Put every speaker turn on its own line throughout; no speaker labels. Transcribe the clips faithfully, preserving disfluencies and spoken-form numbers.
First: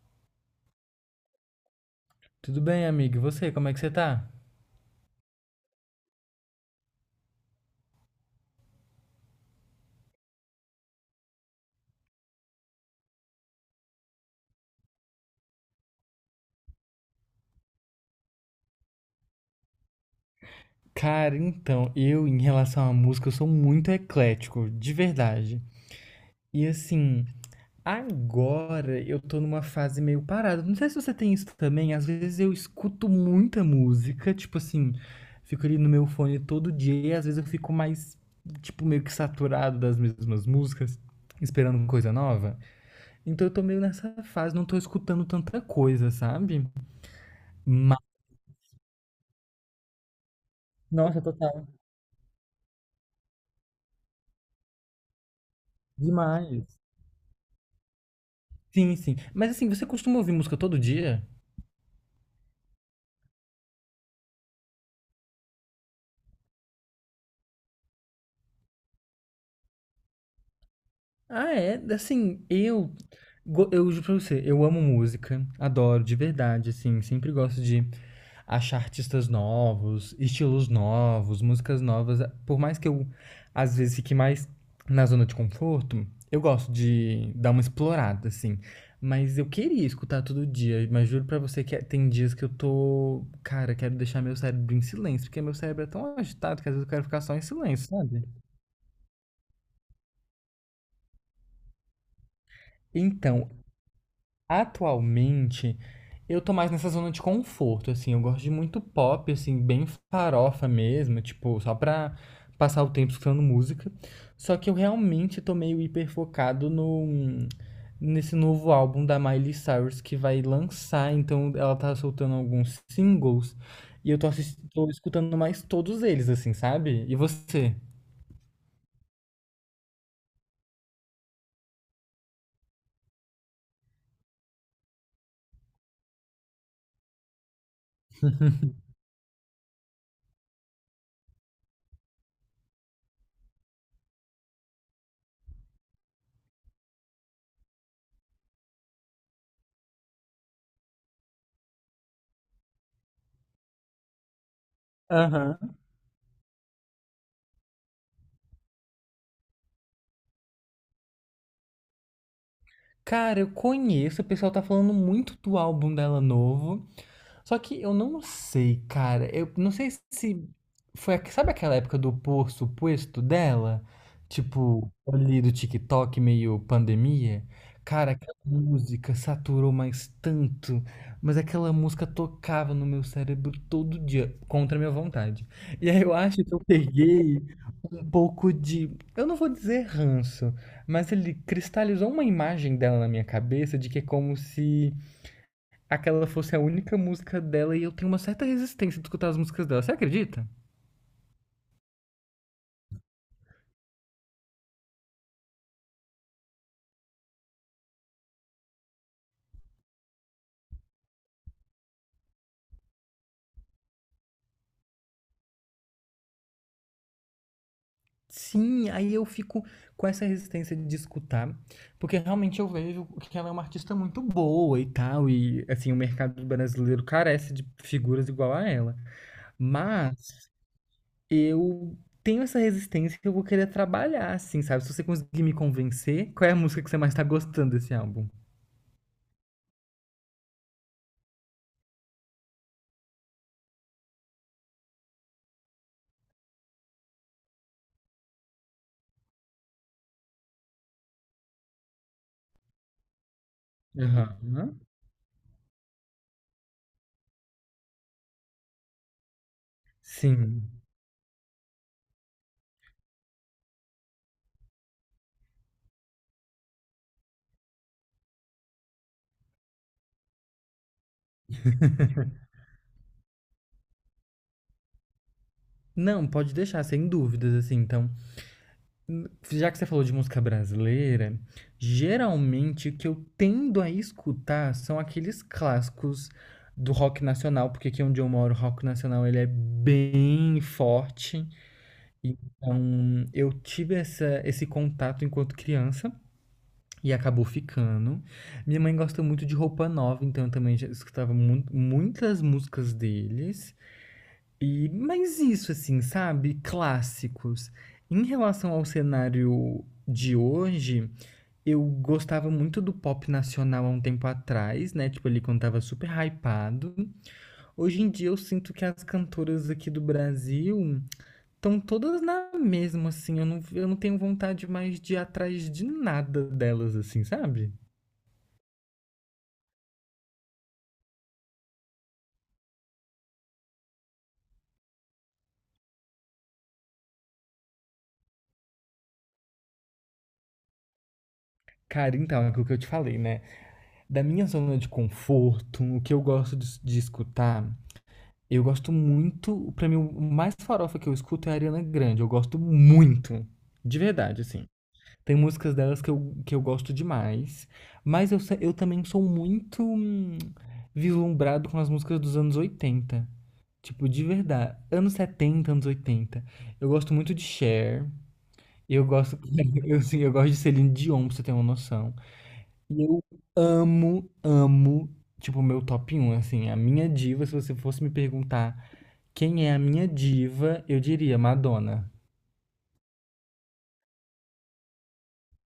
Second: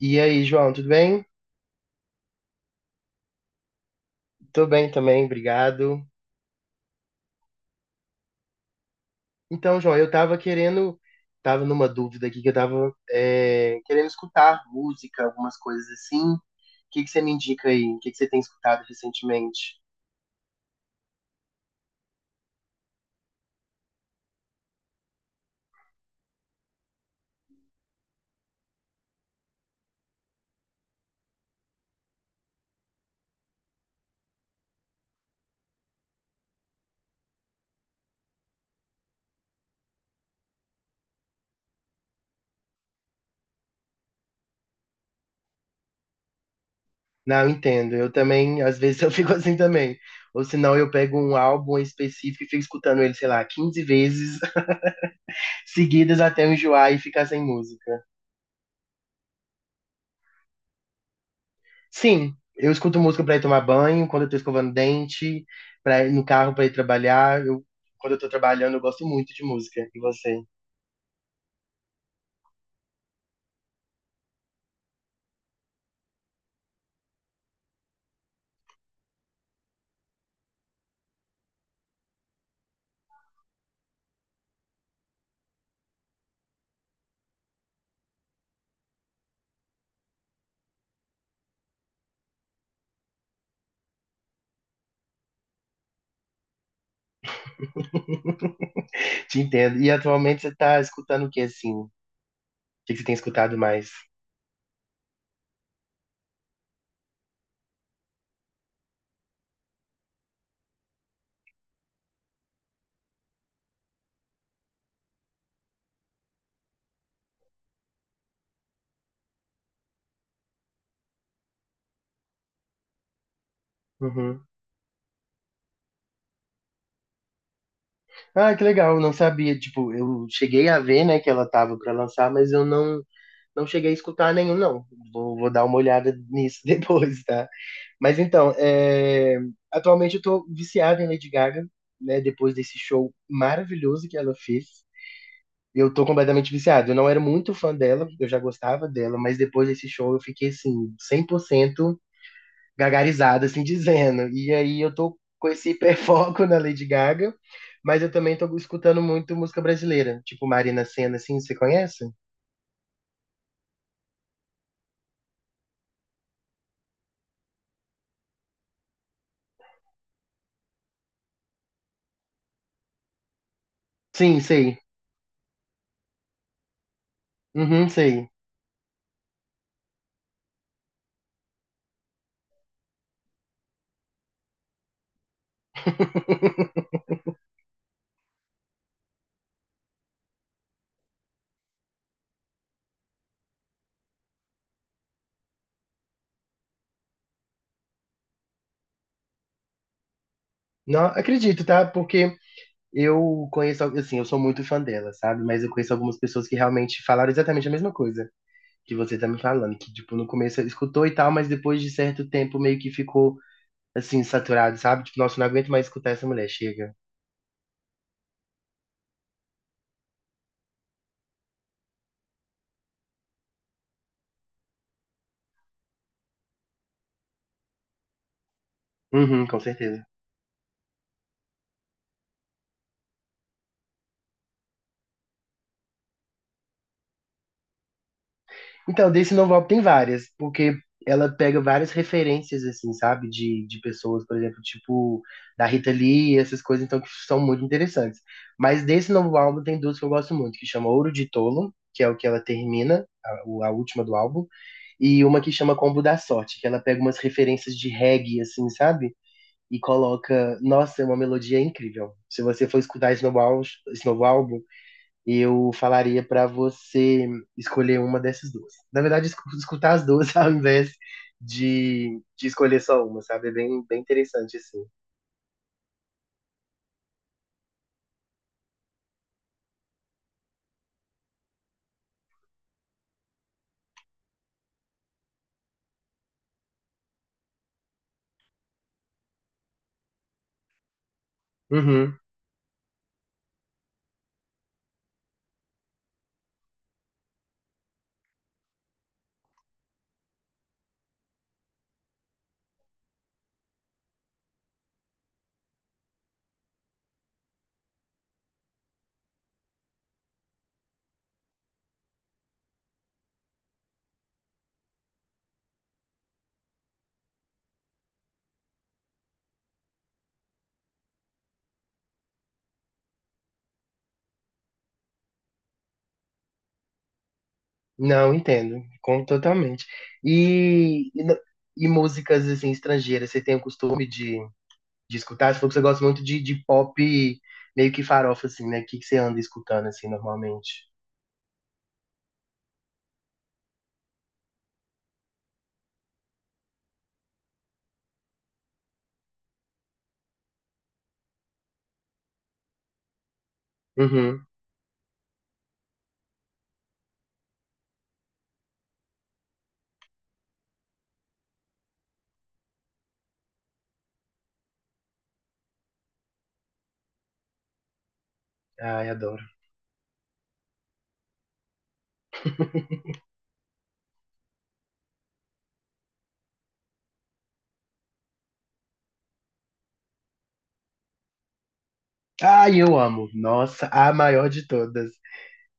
E aí, João, tudo bem?
Tudo bem, amigo? E você, como é que você tá?
Tô bem também, obrigado. Então, João, eu tava querendo, tava numa dúvida aqui que eu tava é, querendo escutar música, algumas coisas assim. O que que você me indica aí? O que que você tem escutado recentemente?
Cara, então, eu em relação à música, eu sou muito eclético, de verdade. E assim, agora eu tô numa fase meio parada. Não sei se você tem isso também, às vezes eu escuto muita música, tipo assim, fico ali no meu fone todo dia, e às vezes eu fico mais, tipo, meio que saturado das mesmas músicas, esperando coisa nova. Então eu tô meio nessa fase, não tô escutando tanta coisa, sabe?
Não, eu entendo.
Mas,
Eu também, às vezes eu fico assim também. Ou senão eu pego
nossa,
um
total,
álbum específico e fico escutando ele, sei lá, quinze vezes seguidas até eu
demais.
enjoar e ficar sem música.
Sim, sim. Mas assim, você costuma ouvir música todo dia?
Sim, eu escuto música pra ir tomar banho, quando eu tô escovando dente, para ir no carro pra ir trabalhar. Eu, quando eu tô trabalhando, eu gosto muito de música. E você?
Ah, é? Assim, eu. go- Eu juro pra você, eu amo música, adoro, de verdade, assim. Sempre gosto de achar artistas novos, estilos novos, músicas novas. Por mais que eu, às vezes, fique mais na zona de conforto, eu gosto de dar uma explorada, assim. Mas eu queria escutar todo dia, mas juro pra você que é- tem dias que eu tô. Cara, quero deixar meu cérebro em silêncio, porque meu cérebro é tão agitado que às vezes eu quero ficar só em silêncio, sabe?
Te entendo. E atualmente você tá escutando o que assim? O que que você tem
Então,
escutado mais?
atualmente, eu tô mais nessa zona de conforto, assim. Eu gosto de muito pop, assim, bem farofa mesmo, tipo, só pra passar o tempo escutando música. Só que eu realmente tô meio hiperfocado no, nesse novo álbum da Miley Cyrus que vai lançar. Então, ela tá soltando alguns singles e eu tô,
Uhum.
assis- tô escutando mais todos eles, assim, sabe? E você?
Ah, que legal, não sabia. Tipo, eu cheguei a ver, né, que ela tava pra lançar, mas eu não não cheguei a escutar nenhum, não. Vou, vou dar uma olhada nisso depois, tá? Mas então, é, atualmente eu tô viciado em Lady Gaga, né? Depois desse show maravilhoso que ela fez. Eu tô completamente viciado. Eu não era muito fã dela, eu já gostava dela, mas depois desse show eu fiquei assim, cem por cento gagarizado, assim dizendo. E aí eu tô com
Aham.
esse hiperfoco na Lady Gaga, mas eu também tô escutando muito música brasileira, tipo Marina Sena, assim, você conhece?
Cara, eu conheço, o pessoal tá falando muito do álbum dela novo. Só que eu não sei, cara. Eu não sei se foi, a- sabe aquela época do por posto dela?
Sim, sei.
Tipo, ali do TikTok, meio pandemia.
Uhum,
Cara,
sei.
aquela música saturou mais tanto, mas aquela música tocava no meu cérebro todo dia, contra a minha vontade. E aí eu acho que eu peguei um pouco de, eu não vou dizer ranço, mas ele cristalizou uma imagem dela na minha cabeça de que é como se aquela fosse a única música dela e eu tenho uma certa resistência de escutar as músicas dela. Você acredita?
Não acredito, tá? Porque eu conheço, assim, eu sou muito fã dela, sabe? Mas eu conheço algumas pessoas que realmente falaram exatamente a mesma coisa que você tá me falando, que, tipo, no começo escutou e tal, mas depois de certo tempo meio que ficou, assim, saturado, sabe? Tipo, nossa, não aguento mais escutar essa mulher, chega.
Sim, aí eu fico com essa resistência de escutar, porque realmente eu vejo que ela é uma artista muito boa e tal, e assim, o mercado brasileiro carece de figuras igual a ela.
Uhum, com certeza.
Mas eu tenho essa resistência que eu vou querer trabalhar, assim, sabe? Se você conseguir me convencer, qual é a música que você mais tá gostando desse álbum?
Então, desse novel tem várias, porque ela pega várias referências, assim, sabe? De, de pessoas, por exemplo, tipo da Rita Lee, essas coisas, então, que são muito interessantes. Mas desse novo álbum tem duas que eu gosto muito, que chama Ouro de Tolo, que é o que ela termina, a, o- a última do álbum,
Aham.
e uma que chama Combo da Sorte, que ela pega umas referências de reggae, assim, sabe? E coloca,
Sim.
nossa, é uma melodia incrível. Se você for escutar esse novo álbum, esse novo álbum, eu falaria para você escolher uma dessas duas. Na verdade, escu- escutar as duas ao invés de, de escolher só uma, sabe? É bem, bem interessante, assim.
Não, pode deixar, sem dúvidas, assim. Então, já que você falou de música brasileira, geralmente o que eu tendo a escutar são aqueles clássicos do rock nacional, porque aqui onde eu moro, o rock nacional ele é bem forte.
Uhum.
Então, eu tive essa, esse contato enquanto criança e acabou ficando. Minha mãe gosta muito de Roupa Nova, então eu também já escutava mu- muitas músicas deles. E mas isso assim, sabe, clássicos. Em relação ao cenário de hoje, eu gostava muito do pop nacional há um tempo atrás, né? Tipo, ele quando tava super hypado. Hoje em dia eu sinto que as cantoras aqui do Brasil estão todas na mesma, assim. Eu não, eu não tenho vontade mais de ir atrás de nada delas, assim, sabe?
Não, entendo. Como totalmente. E, e, no- e músicas, assim, estrangeiras, você tem o costume de, de escutar? Você falou que você gosta muito de, de pop meio que farofa, assim, né? O que, que você anda escutando, assim, normalmente?
Cara, então, é aquilo que eu te falei, né? Da minha zona de conforto, o que eu gosto de, de escutar. Eu gosto muito, pra mim o mais farofa que eu escuto é a Ariana Grande, eu gosto muito, de verdade,
Uhum.
assim. Tem músicas delas que eu, que eu gosto demais, mas eu, se- eu também sou muito hum, vislumbrado com as músicas dos anos oitenta, tipo, de verdade, anos setenta, anos oitenta. Eu gosto muito de Cher, eu
Ai,
gosto,
adoro.
eu, assim, eu gosto de Celine Dion, pra você ter uma noção. E eu amo, amo, tipo, o meu top um assim, a minha diva, se você fosse me perguntar quem é a minha diva, eu diria Madonna.
Ai, eu amo. Nossa, a maior de todas.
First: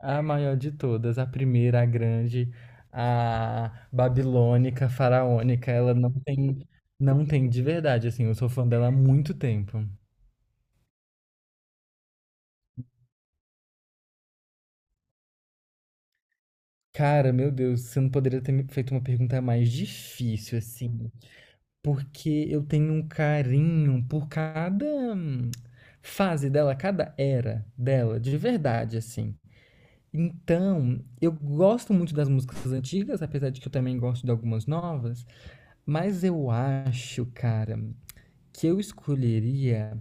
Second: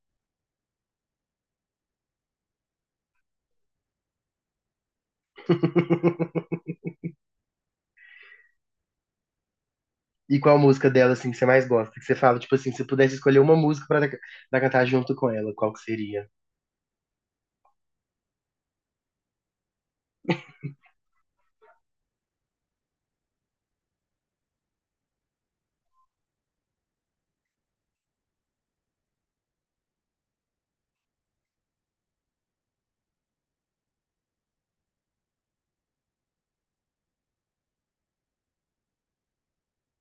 A maior de todas, a primeira, a grande, a babilônica, faraônica, ela não tem, não tem de verdade, assim, eu sou fã dela há muito tempo.
E qual música dela, assim, que você mais gosta? Que você fala, tipo assim, se pudesse escolher uma música pra, pra, cantar junto com ela, qual que seria?
Cara, meu Deus, você não poderia ter me feito uma pergunta mais difícil, assim. Porque eu tenho um carinho por cada hum, fase dela, cada era dela, de verdade, assim. Então, eu gosto muito das músicas antigas, apesar de que eu também gosto de algumas novas, mas eu acho, cara, que eu escolheria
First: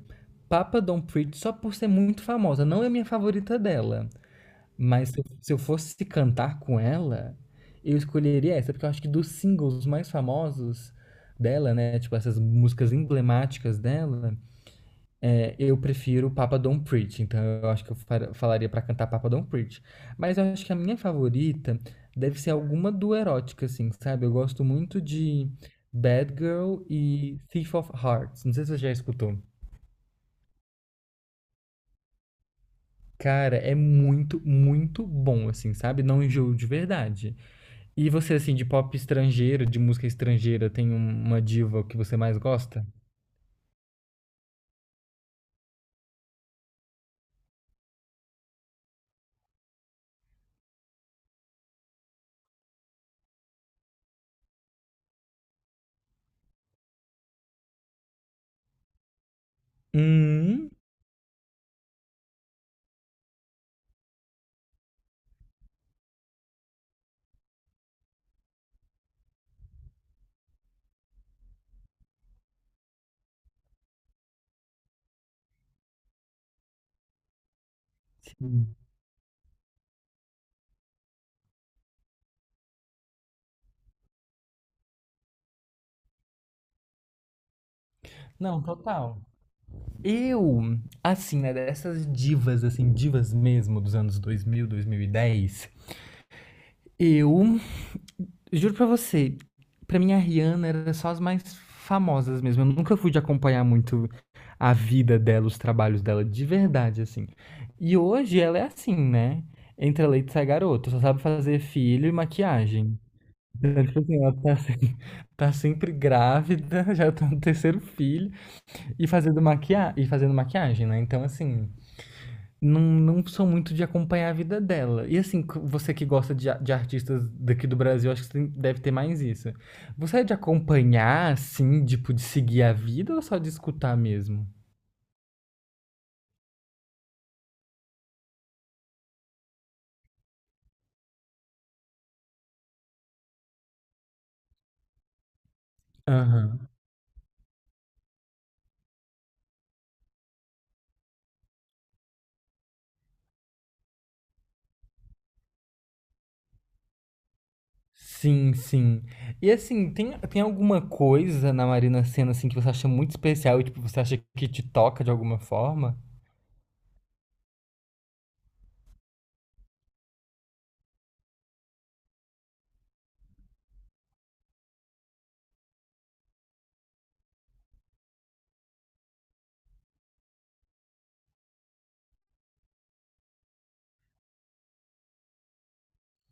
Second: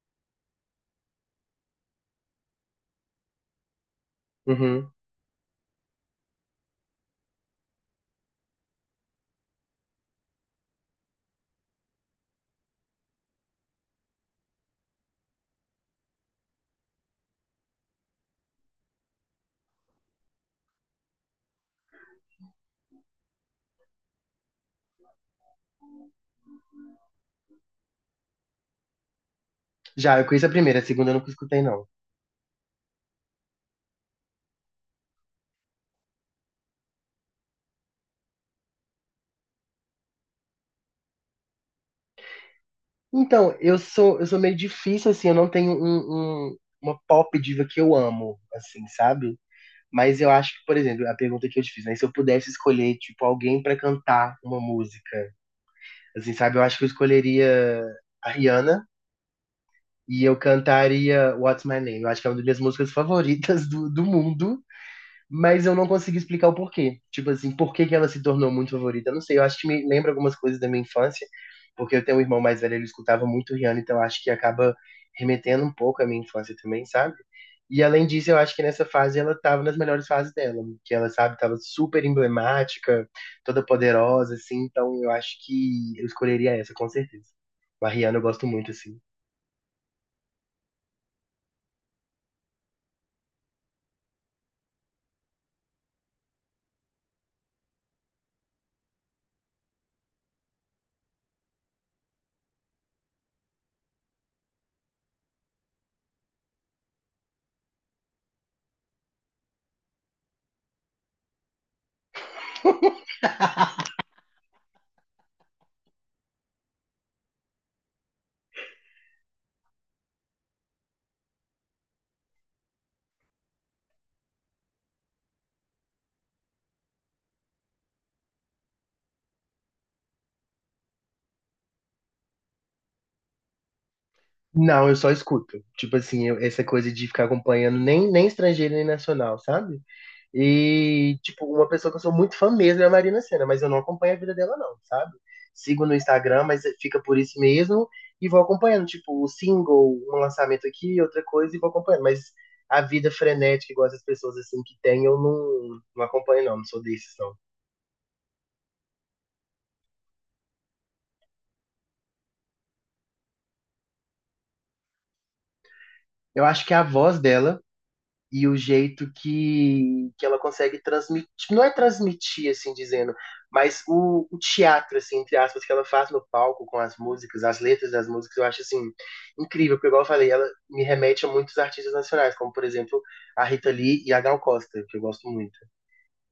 Papa Don't Preach só por ser muito famosa. Não é a minha favorita dela,
Uhum.
mas se eu, se eu fosse cantar com ela, eu escolheria essa, porque eu acho que dos singles mais famosos dela, né, tipo essas músicas emblemáticas dela, é, eu prefiro Papa Don't Preach. Então eu acho que eu far- falaria pra cantar Papa Don't Preach. Mas eu acho que a minha favorita deve ser alguma do erótica, assim, sabe? Eu gosto muito de Bad Girl e Thief of Hearts. Não sei se você já escutou.
Já, eu conheço a primeira, a segunda eu nunca escutei, não.
Cara, é muito, muito bom, assim, sabe? Não enjoo de verdade. E você, assim, de pop estrangeiro, de música estrangeira, tem um- uma diva que você mais gosta?
Então, eu sou, eu sou meio difícil, assim, eu não tenho um, um- uma pop diva que eu amo, assim, sabe? Mas eu acho que, por exemplo, a pergunta que eu te fiz, né? Se eu pudesse escolher, tipo, alguém pra cantar uma música, assim, sabe? Eu acho que eu escolheria a Rihanna e eu
Hum,
cantaria What's My Name. Eu acho que é uma das minhas músicas favoritas do, do mundo. Mas eu não consegui explicar o porquê. Tipo assim, por que que ela se tornou muito favorita? Eu não sei, eu acho que me lembra algumas coisas da minha infância, porque eu tenho um irmão mais velho, ele escutava muito Rihanna, então eu acho que acaba remetendo um pouco à minha infância também, sabe? E além disso, eu acho que
sim.
nessa fase ela tava nas melhores fases dela, que ela, sabe, tava super emblemática, toda poderosa, assim, então eu acho que eu escolheria essa, com certeza. A Rihanna eu gosto
Não,
muito, assim.
total. Eu, assim, né, dessas divas, assim, divas mesmo dos anos dois mil, dois mil e dez, eu juro pra você, pra mim a Rihanna era só as mais famosas mesmo. Eu nunca fui de acompanhar muito a vida dela, os trabalhos dela, de verdade, assim. E hoje ela é assim, né? Entra leite e sai garoto, só sabe fazer filho e maquiagem. Então, tipo assim, ela tá, se- tá sempre grávida, já tá no terceiro filho, e fazendo, maquia... e fazendo maquiagem, né? Então, assim, não, não sou muito de acompanhar a vida dela. E, assim, c- você que gosta de, a- de artistas daqui do Brasil, acho que você tem- deve ter mais isso. Você é de acompanhar, assim, tipo, de seguir a vida ou só de escutar mesmo?
Não, eu só escuto. Tipo assim, eu- essa coisa de ficar acompanhando nem, nem estrangeiro nem nacional, sabe? E, tipo, uma pessoa que eu sou muito fã mesmo é a Marina Sena, mas eu não acompanho a vida dela, não, sabe? Sigo no Instagram, mas
Aham.
fica por isso mesmo, e vou acompanhando, tipo, o single, um lançamento aqui, outra coisa, e vou acompanhando. Mas a vida frenética, igual essas pessoas assim que tem, eu não, não acompanho, não. Não sou desses, não.
Sim, sim. E assim, tem, tem alguma coisa na Marina Sena assim que você acha muito especial e tipo, você acha que te toca de alguma forma?
Eu acho que a voz dela e o jeito que, que ela consegue transmitir, tipo, não é transmitir, assim dizendo, mas o, o teatro, assim, entre aspas, que ela faz no palco com as músicas, as letras das músicas, eu acho, assim, incrível, porque, igual eu falei, ela me remete a muitos artistas nacionais, como, por exemplo, a Rita Lee e a Gal Costa, que eu gosto muito.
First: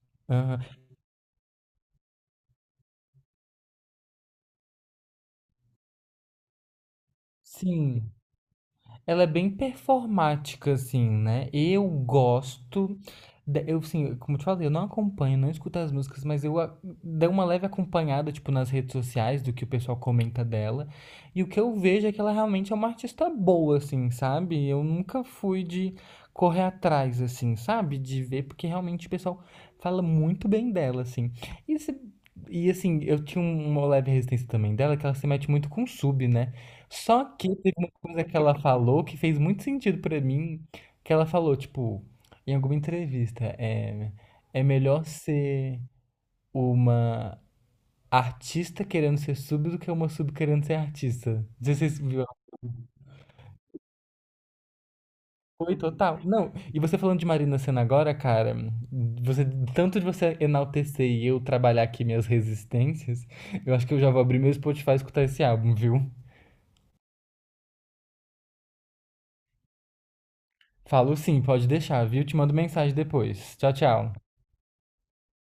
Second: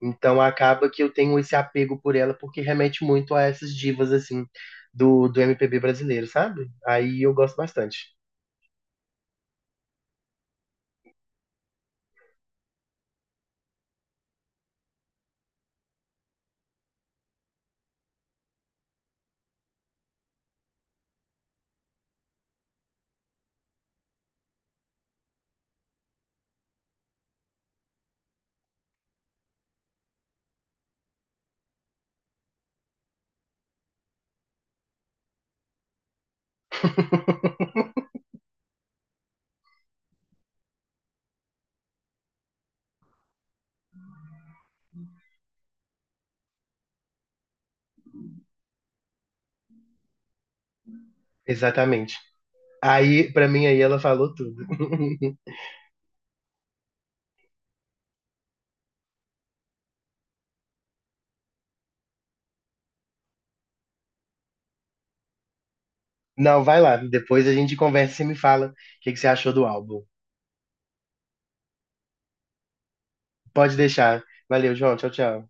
Então,
Aham.
acaba que eu tenho esse apego por ela, porque remete muito a essas divas, assim, do, do M P B brasileiro, sabe? Aí eu gosto bastante.
Sim, ela é bem performática, assim, né? Eu gosto. de- Eu, assim, como eu te falei, eu não acompanho, não escuto as músicas, mas eu a- dei uma leve acompanhada, tipo, nas redes sociais do que o pessoal comenta dela. E o que eu vejo é que ela realmente é uma artista boa, assim, sabe? Eu nunca fui de correr atrás, assim, sabe? De ver, porque realmente o pessoal fala muito bem dela, assim. E, se- e assim, eu tinha um, uma leve resistência também dela, que ela se mete muito com sub, né? Só que teve uma coisa que ela falou que fez muito sentido pra mim, que ela falou, tipo, em alguma entrevista, é, é melhor ser uma artista querendo ser sub do que uma sub querendo ser artista. Não sei se vocês
Exatamente.
viram?
Aí, pra mim, aí ela falou tudo.
Foi total. Não, e você falando de Marina Sena agora, cara, você, tanto de você enaltecer e eu trabalhar aqui minhas resistências, eu acho que eu já vou abrir meu Spotify e escutar esse álbum, viu?
Não, vai lá. Depois a gente conversa e você me fala o que que você achou do álbum.
Falo sim, pode deixar, viu? Te mando mensagem depois. Tchau,
Pode
tchau.
deixar. Valeu, João. Tchau, tchau.